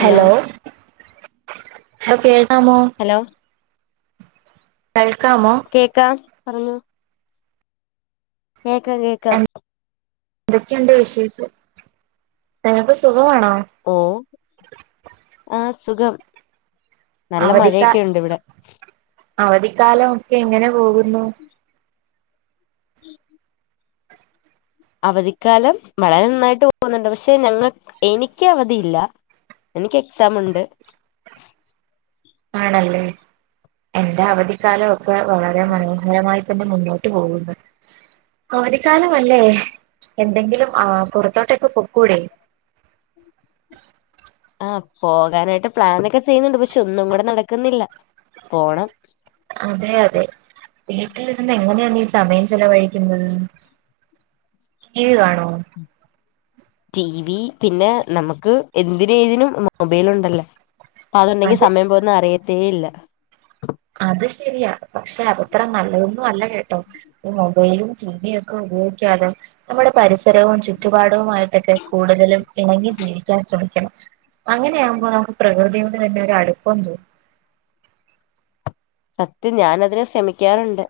Hello? Hello കേൾക്കാമോ? Hello? കേൾക്കാമോ? കേൾക്കാം. പറഞ്ഞോ? കേക്കാം കേക്കാം. എന്തൊക്കെയുണ്ട് വിശേഷം? നിനക്ക് സുഖമാണോ? ഓ? ആഹ് സുഖം. നല്ല അവധിക്കാ മഴയൊക്കെ ഉണ്ട് ഇവിടെ അവധിക്കാലം ഒക്കെ എങ്ങനെ പോകുന്നു? [inaudible] അവധിക്കാലം വളരെ നന്നായിട്ട് പോകുന്നുണ്ട്, പക്ഷെ ഞങ്ങൾ എനിക്ക് അവധിയില്ല. എനിക്ക് എക്സാം ഉണ്ട്. ആണല്ലേ? എന്റെ അവധിക്കാലം ഒക്കെ വളരെ മനോഹരമായി... തന്നെ മുന്നോട്ട് പോകുന്നു. അവധിക്കാലമല്ലേ? എന്തെങ്കിലും ആഹ് പുറത്തോട്ടൊക്കെ പൊക്കൂടെ? ആഹ് പോകാനായിട്ട് പ്ലാനൊക്കെ ചെയ്യുന്നുണ്ട്, പക്ഷെ ഒന്നും കൂടെ നടക്കുന്നില്ല. പോണം. അതെ അതെ. വീട്ടിലിരുന്ന് എങ്ങനെയാണ് ഈ സമയം ചെലവഴിക്കുന്നത്? ടീ വി കാണോ? T V. പിന്നെ നമ്മുക്ക് എന്തിന് ഏതിനും മൊബൈൽ ഉണ്ടല്ലോ. അപ്പൊ അതുണ്ടെങ്കി അത് ശ സമയം പോകുന്നെ അറിയത്തേ ഇല്ല. അത് ശരിയാ, പക്ഷെ അതത്ര നല്ലതൊന്നും അല്ല കേട്ടോ. ഈ മൊബൈലും ടിവിയും ഒക്കെ ഉപയോഗിക്കാതെ നമ്മുടെ പരിസരവും ചുറ്റുപാടവുമായി [unintelligible] കൂടുതലും ഇണങ്ങി ജീവിക്കാൻ ശ്രമിക്കണം. അങ്ങനെയാകുമ്പോ നമ്മുക്ക് പ്രകൃതിയോടെ തന്നെ ഒരു അടുപ്പം ഉണ്ട്. സത്യം, ഞാൻ അതിന് ശ്രമിക്കാറുണ്ട്.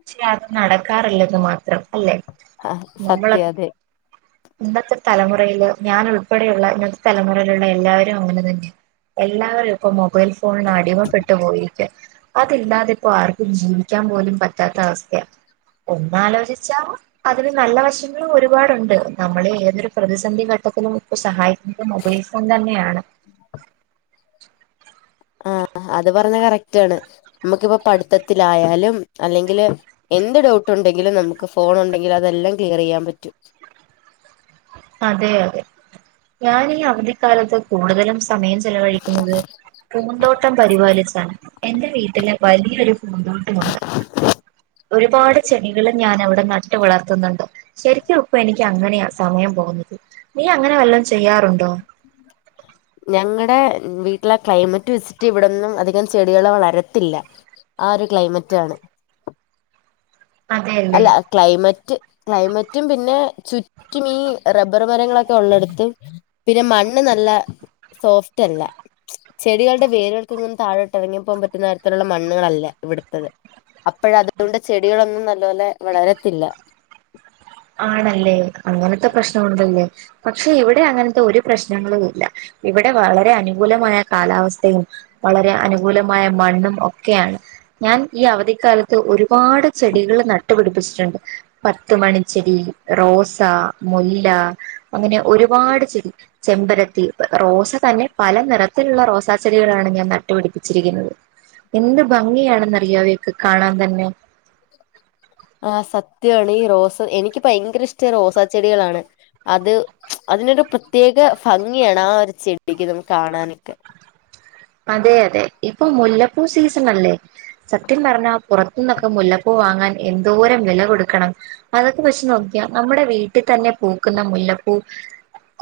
പക്ഷെ അത് നടക്കാറില്ലെന്ന് മാത്രം അല്ലെ? ആ നമ്മളെ... സത്യം അതെ ഇന്നത്തെ തലമുറയില് ഞാൻ ഉൾപ്പെടെയുള്ള ഇന്നത്തെ തലമുറയിലുള്ള എല്ലാവരും അങ്ങനെ തന്നെ. എല്ലാവരും. ഇപ്പൊ മൊബൈൽ ഫോണിന് അടിമപ്പെട്ടു പോയിരിക്ക, അതില്ലാതെ ഇപ്പോ ആർക്കും ജീവിക്കാൻ പോലും പറ്റ പറ്റാത്ത അവസ്ഥയാ, ഒന്ന് ആലോചിച്ചാ... അതിന് നല്ല വശങ്ങളും ഒരുപാടുണ്ട്. നമ്മള് ഏതൊരു പ്രതിസന്ധി ഘട്ടത്തിലും സഹായിക് [unintelligible] മൊബൈൽ ഫോൺ തന്നെയാണ്. ആഹ് ആഹ്, അത് പറഞ്ഞ കറക്റ്റ് ആണ്. നമ്മക്കിപ്പൊ പഠിത്തത്തിലായാലും അല്ലെങ്കില്... എന്ത് ഡൗട്ട് ഉണ്ടെങ്കിലും നമ്മുക്ക് ഫോൺ ഉണ്ടെങ്കിൽ അതെല്ലാം ക്ലിയർ ചെയ്യാൻ പറ്റും. അതെ അതെ. ഞാനീ അവധിക്കാലത്ത്... കൂടുതലും സമയം ചെലവഴിക്കുന്നത് പൂന്തോട്ടം പരിപാലിച്ചാണ്. എന്റെ വീട്ടില് വലിയൊരു പൂന്തോട്ടമുണ്ട്. ഒരുപാട് ചെടികളും ഞാൻ അവിടെ നട്ട് വളർത്തുന്നുണ്ട്. ശരിക്കും ഇപ്പൊ എനിക്ക് അങ്ങനെയാ സമയം... പോവുന്നത്. നീ അങ്ങനെ വല്ലം ചെയ്യാറുണ്ടോ? ഞങ്ങടെ വീട്ടിലെ ക്ലൈമറ്റ് വെച്ചിട്ട് ഇവിടൊന്നും അധികം ചെടികള് വളരത്തില്ല ആ ഒരു ക്ലൈമറ്റാണ് അതെയല്ലേ അല്ല ക്ലൈമറ്റ് ക്ലൈമറ്റും പിന്നെ ചുറ്റും ഇ റബ്ബർ മരങ്ങളൊക്കെ ഉള്ളടുത്ത് പിന്നെ മണ്ണ് നല്ല സോഫ്റ്റ് അല്ല ചെടികളുടെ വേരുകൾക്ക് ഇങ്ങു താഴോട്ട് ഇറങ്ങി പോകാൻ പറ്റുന്ന തരത്തിലുള്ള മണ്ണുകളല്ല ഇവിടുത്തത് അപ്പോഴ അതുകൊണ്ട് ചെടികളൊന്നും നല്ലപോലെ വളരത്തില്ല ആണല്ലേ അങ്ങനത്തെ പ്രശ്നംഉണ്ടല്ലേ പക്ഷെ ഇവിടെ അങ്ങനത്തെ ഒരു പ്രശ്നങ്ങളും ഇല്ല ഇവിടെ വളരെ അനുകൂലമായ കാലാവസ്ഥയും വളരെ അനുകൂലമായ മണ്ണും ഒക്കെയാണ് ഞാൻ ഈ അവധിക്കാലത്ത് ഒരുപാട് ചെടികൾ നട്ടുപിടിപ്പിച്ചിട്ടുണ്ട് പത്ത് മണി ചെടി റോസ മുല്ല അങ്ങനെ ഒരുപാട് ചെടി ചെമ്പരത്തി റോസ്തന്നെ പല നിറത്തിലുള്ള റോസാ ചെടികളാണ് ഞാൻ നട്ടുപിടിപ്പിച്ചിരിക്കുന്നത് എന്ത് ഭംഗിയാണെന്ന് അറിയാവൊക്കെ കാണാൻ തന്നെ ആ സത്യമാണ് ഈ റോസ് എനിക്ക് ഭയങ്കര ഇഷ്ട റോസാ ചെടികളാണ് അത് അതിനൊരു പ്രത്യേക ഭംഗിയാണ് ആ ഒരു ചെടിക്ക് നമുക്ക് കാണാനൊക്കെ അതെ അതെ ഇപ്പൊ മുല്ലപ്പൂ സീസൺ അല്ലേ സത്യം പറഞ്ഞാ പുറത്തു നിന്നൊക്കെ മുല്ലപ്പൂ വാങ്ങാൻ എന്തോരം വില കൊടുക്കണം അതൊക്കെ വച്ച് നോക്കിയ നമ്മുടെ വീട്ടിൽ തന്നെ പൂക്കുന്ന മുല്ലപ്പൂ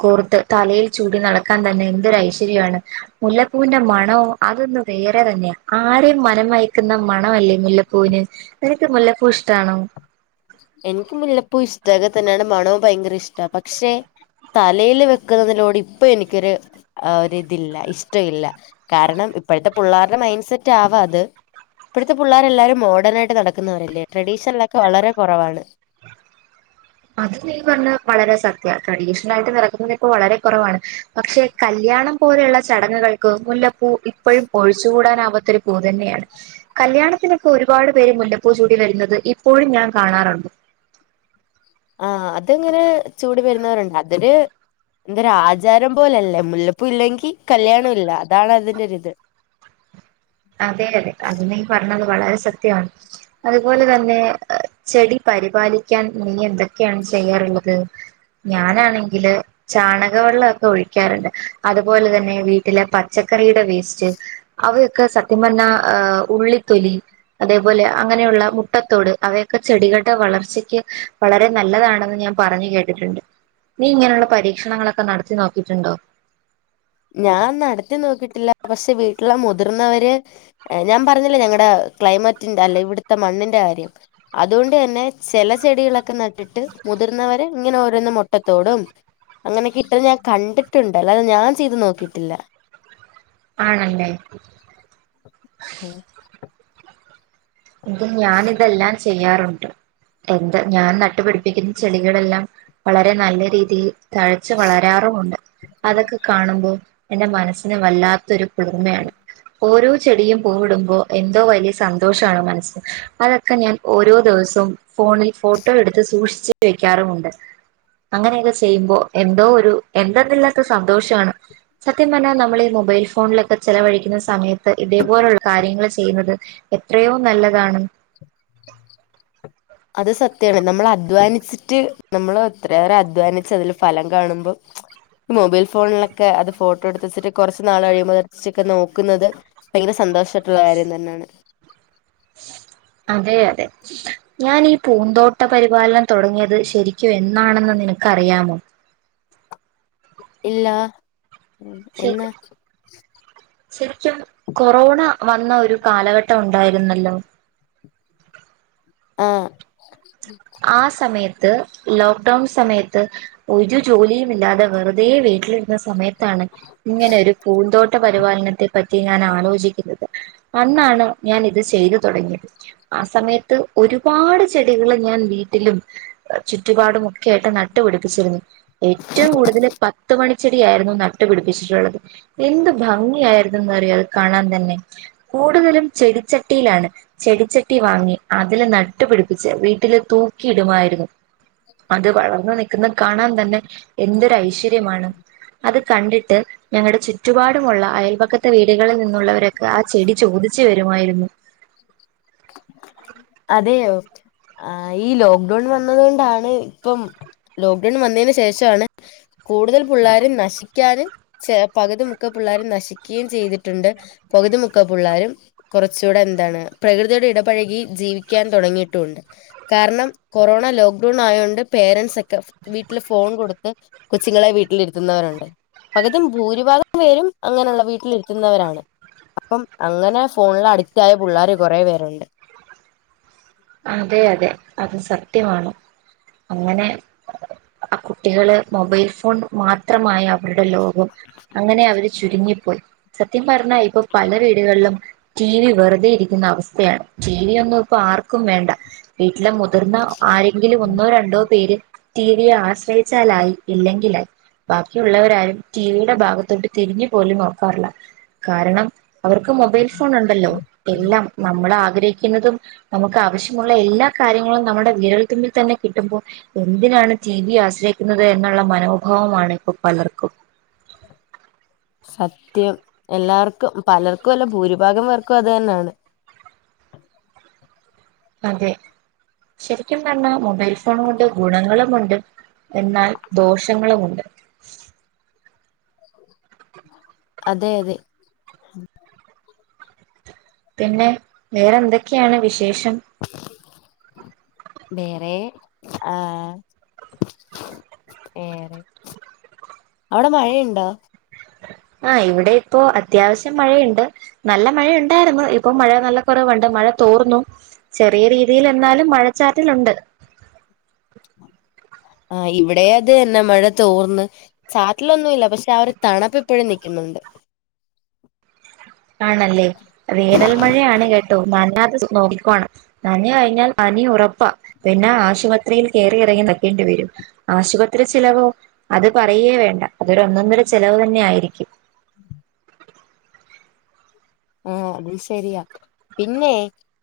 കോർത്ത് തലയിൽ ചൂടി നടക്കാൻ തന്നെ എന്തൊരു ഐശ്വര്യമാണ് മുല്ല പൂവിന്റെ മണോ അതൊന്നന്ന് വേറെ തന്നെയ ആരെയും മനം മയക്കുന്ന മണ അല്ലേ മുല്ലപ്പൂവിന് നിനക്ക് മുല്ലപ്പൂ ഇഷ്ടാണോ എനിക്ക് മുല്ലപൂഇഷ്ടൊക്കെ തന്നെയാണ് മണവും ഭയങ്കര ഇഷ്ടമാണ് പക്ഷെ തലയിൽ വെക്കുന്നതിലൂടെ ഇപ്പ എനിക്കൊരു ഒ ഇതില്ല ഇഷ്ടമില്ല കാരണം ഇപ്പോഴത്തെ പിള്ളേരുടെ മൈയ്ൻ സെറ്റ് ആവാ അത് ഇപ്പോഴത്തെ പിള്ളേരെ എല്ലാരും മോഡേൺ ആയിട്ട് നടക്കുന്നവരല്ലേ ട്രഡീഷണലൊക്കെ വളരെ കുറവാണ് അത് നീ പറഞ്ഞ വളരെ സത്യ ക്രഡീഷണൽ ആയിട്ട് നടക്കുന്നത് ഇപ്പോൾ വളരെ കുറവാണ് പക്ഷെ കല്യാണം പോലെയുള്ള ചടങ്ങുകൾക്ക് മുല്ലപ്പൂ ഇപ്പോഴും ഒഴിച്ചുകൂടാനാവാത്തൊ ഒരു പൂ തന്നെയാണ് കല്യാണത്തിനൊക്കെ ഒരുപാട് പേര് മുല്ലപ്പൂ ചൂടി വരുന്നത് ഇപ്പോഴും ഞാൻ കാണാറുണ്ട് ആഹ് അതങ്ങനെ ചൂടി വരുന്നവരുണ്ട് അതൊരു എന്തൊരു ആചാരം പോലല്ലേ മുല്ലപ്പ ഇല്ലെങ്കിൽ കല്യാണം ഇല്ല അതാണ് അതിന്റെരിത് അതെ അതെ അത് നീ പറഞ്ഞത് വളരെ സത്യമാണ് അതുപോലെ തന്നെ ചെടി പരിപാലിക്കാൻ നീ എന്തൊക്കെയാണ് ചെയ്യാറുള്ളത് ഞാനാണെങ്കില് ചാണക വെള്ളമൊക്കെ ഒഴിക്കാറുണ്ട് അതുപോലെ തന്നെ വീട്ടിലെ പച്ചക്കറിയുടെ വേസ്റ്റ് അവയൊക്കെ സത്യ പറഞ ഉള്ളിത്തൊലി അതേപോലെ അങ്ങനെയുള്ള മുട്ടത്തോട് അവയൊക്കെ ചെടികളുടെ വളർച്ചയ്ക്ക് വളരെ നല്ലതാണെന്ന് ഞാൻ പറഞ്ഞു കേട്ടിട്ടുണ്ട് നീ ഇങ്ങനെയുള്ള പരീക്ഷണങ്ങളൊക്കെ നടത്തി നോക്കിയിട്ടുണ്ടോ ഞാൻ നടത്തി നോക്കിട്ടില്ല പക്ഷെ വീട്ടിലെമുതിർന്നവര് ഞാൻ പറഞ്ഞില്ലെ ഞങ്ങടെ ക്ലൈമറ്റിന്റെ അല്ല ഇവിടുത്തെ മണ്ണിന്റെ കാര്യം അതുകൊണ്ട് തന്നെ ചില ചെടികളൊക്കെ നട്ടിട്ട് മുതിർന്നവര് ഇങ്ങനെ ഓരോന്നും മുട്ടത്തോടും അങ്ങനെ കെ ഇട്ടത്ഞാൻ കണ്ടിട്ടുണ്ട് അല്ലാതെ ഞാൻ ചെയ്ത് നോക്കിട്ടില്ല ആണല്ലേ [unintelligible] ഇതുംഞാൻ ഇതെല്ലാം ചെയ്യാറുണ്ട് എന്താ ഞാൻ നട്ടുപിടിപ്പിക്കുന്ന ചെടികളെല്ലാം വളരെ നല്ല രീതിയിൽ തഴച്ച് വളരാറുമുണ്ട് അതൊക്കെ കാണുമ്പോൾ എന്റെ മനസ്സിന് വല്ലാത്ത ഒരു കുളിർമയാണ് ഓരോ ചെടിയും പൂവിടുമ്പോ എന്തോ വലിയ സന്തോഷണോ മനസ്സിന് അതൊക്കെ ഞാൻ ഓരോ ദിവസവും ഫോണിൽ ഫോട്ടോ എടുത്ത് സൂക്ഷിച്ച് വെക്കാറുമുണ്ട് അങ്ങനെയൊക്കെ ചെയ്യുമ്പോ എന്തോ ഒരു എന്തെന്നില്ലാത്ത സന്തോഷമാണ് സത്യം പറഞ്ഞാൽ നമ്മൾ ഈ മൊബൈൽ ഫോണിലൊക്കെ ചെലവഴിക്കുന്ന സമയത്ത് ഇതേപോലെയുള്ള കാര്യങ്ങൾ ചെയ്യുന്നത് എത്രയോ നല്ലതാണ് അത് സത്യമാണ് നമ്മൾ അധ്വാനിച്ചിട്ട് നമ്മള് എത്രയേറെ അധ്വാനിച്ച് അതില് ഫലം കാണുമ്പോൾ മൊബൈൽ ഫോൺലൊക്കെ അത് ഫോട്ടോ ട്തെച്ട്ട് കൊറച്ച് നാൾ കഴിയുമ്പോ ച്ചികെന്ന് നോക്ക്ന്നെത് ഭയങ്കര സന്തോഷായിട്ടുള്ള കാര്യം തന്നാണ് അതെ അതെ ഞാൻ ഈ പൂന്തോട്ട പരിപാലനം തൊടങ്ങിയത് ശരിക്കും എന്നാണെന്ന് നിനക്കറിയാമോ ഇല്ല ശ എന്നാ? ശരിക്കും കൊറോണ വന്ന ഒരു കാലഘട്ടം ഉണ്ടായിരുന്നല്ലോ ആഹ് ആ സമയത്ത് ലോക്ക്ഡൌൺ സമയത്ത് ഒരു ജോലിയും ഇല്ലാതെ വെറുതെ വീട്ടിലിരുന്ന സമയത്താണ് ഇങ്ങനൊരു പൂന്തോ ട്ട പരിപാലനത്തെ പറ്റി ഞാൻ ആലോചിക്കുന്നത് അന്നാണ് ഞാൻ ഇത് ചെയ്തു തുടങ്ങിയത് ആ സമയത്ത് ഒരുപാട് ചെടികള് ഞാൻ വീട്ടിലും ചുറ്റുപാടും ഒക്കെ ആയിട്ട് നട്ടു പിടിപ്പിച്ചിരുന്നു ഏറ്റവും കൂടുതൽ പത്ത് മണി ച്ചെടിയായിരുന്നു നട്ടു പിടിപ്പിച്ചിട്ടുള്ളത് എന്ത് ഭംഗിയായിരുന്നുന്ന്റിയോ അത് കാണാൻ തന്നെ കൂടുതലും ചെടിച്ചട്ടിയിലാണ് ചെടിച്ചട്ടി വാങ്ങി അതില് നട്ടുപിടിപ്പിച്ച വീട്ടില് തൂക്കിയിടുമായിരുന്നു അത് വളർന്നു നിക്കുന്ന കാണാൻ തന്നെ എന്തൊരു ഐശ്വര്യമാണ് അത് കണ്ടിട്ട് ഞങ്ങളുടെ ചുറ്റുപാടുമുള്ള അയൽപക്ക വീടുകളിൽ നിന്നുള്ളവരൊക്കെ ആ ചെടി ചോദിച്ചു വരുമായിരുന്നു അതെയോ ആഹ് ഈ ലോക്ക്ഡൌൺ വന്നത് കൊണ്ടാണ് പ്പം ലോക്ക്ഡൌൺ വനന്നേയ്ന് ശേഷാണ് കൂടുതൽ പിള്ളേര് നശിക്കാനും ച പകുതി മുക്ക പിള്ളാരും നശിക്കുകയും ചെയ്തിട്ടുണ്ട് പകുതി മുക്ക പിള്ളാരും കുറച്ചുടെ എന്താണ് പ്രകൃതിയോട് ഇടപഴകി ജീവിക്കാൻ തുടങ്ങിയിട്ടുണ്ട് കാരണം കൊറോണ ലോക്ക്ഡൌൺ ആയോണ്ട് പേരൻറ്സൊ ക്കെ വീട്ടില് ഫോൺ കൊടുത്ത് കൊച്ചുങ്ങളെ വീട്ടിലിരുത്തുന്നവരുണ്ട് പകുതിം ഭൂരിഭാഗം പേരും അങ്ങനെള്ള വീട്ടിലിരുത്തുന്നവരാണ് അപ്പം അങ്ങനെ ഫോണില് അഡിക്റ്റ് ആയ പുള്ളാര് കൊറെ പേരുണ്ട് അതെ അതെ അത് സത്യമാണ് അങ്ങനെ മ് കുട്ടികള് മൊബൈൽ ഫോൺ മാത്രമായി അവരുടെ ലോകം അങ്ങനെ അവര് ചുരുങ്ങിപ്പോയി സത്യം പറഞ്ഞാ ഇപ്പൊ പല വീടുകളിലും ടി വി വെറുതെ ഇരിക്കുന്ന അവസ്ഥയാണ് ടി വി ഒന്നും പ്പ ആർ ക്കും വേണ്ട വീട്ടിലെ മുതിർന്ന ആരെങ്കിലും ഒന്നോ രണ്ടോ പേര് ടി വിയെ ആശ്രയിച്ചാലായി ഇല്ലെങ്കിലായി ബാക്കിയുള്ളവരാരും ടിവിയുടെ ഭാഗത്തോട്ട് തിരിഞ്ഞു പോലും നോക്കാറില്ല കാരണം അവർക്ക് മൊബൈൽ ഫോൺ ഉണ്ടല്ലോ എല്ലാം നമ്മൾ ആഗ്രഹിക്കുന്നതും നമുക്ക് ആവശ്യമുള്ള എല്ലാ കാര്യങ്ങളും നമ്മുടെ വിരൽ തുമ്പിൽ തന്നെ കിട്ടുമ്പോ എന്തിനാണ് ടി വി ആശ്രയിക്കുന്നത് എന്നുള്ള മനോഭാവമാണ് ഇപ്പൊ പലർക്കും സത്യം എല്ലാവർക്കും പലർക്കും അല്ല ഭൂരിഭാഗം പേർക്കും അത് തന്നാണ് അതെ ശരിക്കും പറഞ്ഞാ മൊബൈൽ ഫോൺ കൊണ്ട് ഗുണങ്ങളുമുണ്ട് എന്നാൽ ദോഷങ്ങളുമുണ്ട് അതെ അതെ പിന്നെ വേറെ ന്തൊക്കെയാണ് വിശേഷം? വേറെ ആ വേറെ അവടെ മഴയുണ്ടോ? ആ ഇവിടെ ഇപ്പൊ അത്യാവശ്യം മഴയുണ്ട് നല്ല മഴ ഉണ്ടായിരുന്നു ഇപ്പൊ മഴ നല്ല കുറവുണ്ട് മഴ തോർന്നു ചെറിയ രീതിയിൽ എന്നാലും മഴച്ചാറ്റലുണ്ട് ആ ഇവിടെ അത് എന്നേ മഴ തോർന്ന് ചാറ്റലൊന്നുഇല്ല പക്ഷെ ആ ഒര് തണപ്പ് ഇപ്പോഴും നിക്കുന്നുണ്ട് ആണല്ലേ വേനൽ മഴയാണ് കെ ട്ടോ നനയാതെ നോക്കിക്കോണം നനഞ്ഞ് കഴിഞ്ഞാൽ പനി ഉറപ്പാ പിന്നെ ആശുപ ത്രീൽ കേറി ഇറങ്ങി നിക്കേണ്ടി വരും ആശുപത്രി ചിലവോ അത് പറയേ വേണ്ട അതൊരു ഒന്നൊന്നര ചിലവ് തന്നെ ആയിരിക്കും ഏ അത് ശരിയാ പിന്നെ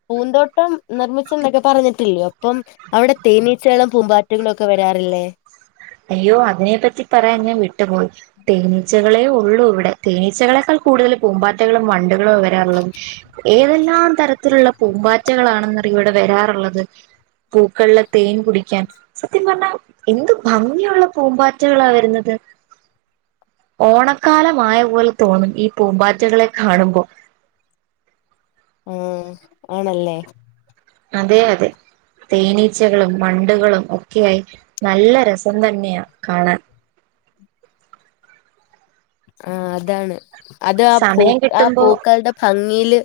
പൂന്തോട്ടം നിർമ്മിച്ചെന്നൊക്കെ പറഞ്ഞിട്ടില്ലേ അപ്പം അവിടെ തേനീച്ചകളും പൂമ്പാറ്റകളും ഒക്കെ വരാറില്ലേ? അയ്യോ അതിനെപ്പറ്റി പറയാൻ ഞാൻ വിട്ടുപോയി തേനീച്ചകളേ ഒള്ളൂ ഇവിടെ തേനീച്ചകളെക്കാൾ കൂടുതൽ പൂമ്പാറ്റകളും വണ്ടുകളും വരാറുള്ളത് ഏതെല്ലാം തരത്തിലുള്ള പൂമ്പാറ്റകളാണെന്നറിയൊ ഇവിടെ വരാറുള്ളത് പൂക്കളിലെ തേൻ കുടിക്കാൻ സത്യം പറഞ്ഞാൽ എന്ത് ഭംഗിയുള്ള പൂമ്പാറ്റകളാ വരുന്നത് ഓണക്കാലമായ പോലെ തോന്നും ഈ പൂമ്പാറ്റകളെ കാണുമ്പൊ ഏ ആണല്ലേ? അതെ അതെ തേനീച്ചകളും വണ്ടുകളും ഒക്കെയായി നല്ല രസം തന്നെയ കാണാൻ ആ അതാണ് അത് ആ പൂ സമയം ആ കിട്ടുമ്പോ പൂക്കളുടെ ഭംഗിയില്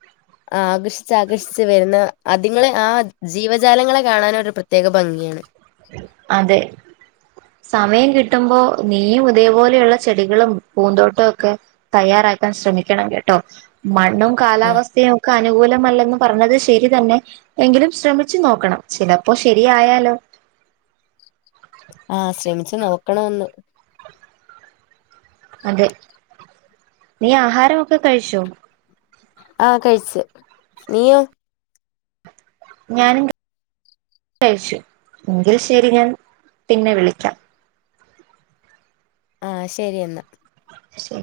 [inaudible] ആ ആകർഷിച്ചാകർഷിച്ച് വരുന്ന അതി ങ്ങളെ ആ ജീവജാലങ്ങളെ കാണാനൊരു പ്രത്യേക ഭംഗിയാണ് അതെ സമയം കിട്ടുമ്പൊ നീയും ഇതേപോലെയുള്ള ചെടികളും പൂന്തോട്ടൊ ഒക്കെ തയ്യാറാക്കാൻ ശ്രമിക്കണം കേട്ടോ മണ്ണും ആഹ് കാലാവസ്ഥയും ക്കെ അനുകൂലമല്ലന്ന് പറഞ്ഞത് ശരി തന്നെ എങ്കിലും ശ്രമിച്ചു നോക്കണം ചിലപ്പോ ശരിയായാലോ? ആ ശ്രമിച്ചു നോക്കണൊന്ന് അതെ നീ ആഹാരമൊക്കെ കഴിച്ചോ? ആ കഴിച്ച് നീയോ? ഞാനും കഴിച്ചു എങ്കിൽ ശരി ഞാൻ പിന്നെ വിളിക്കാം ആ ശരി എന്ന ശരി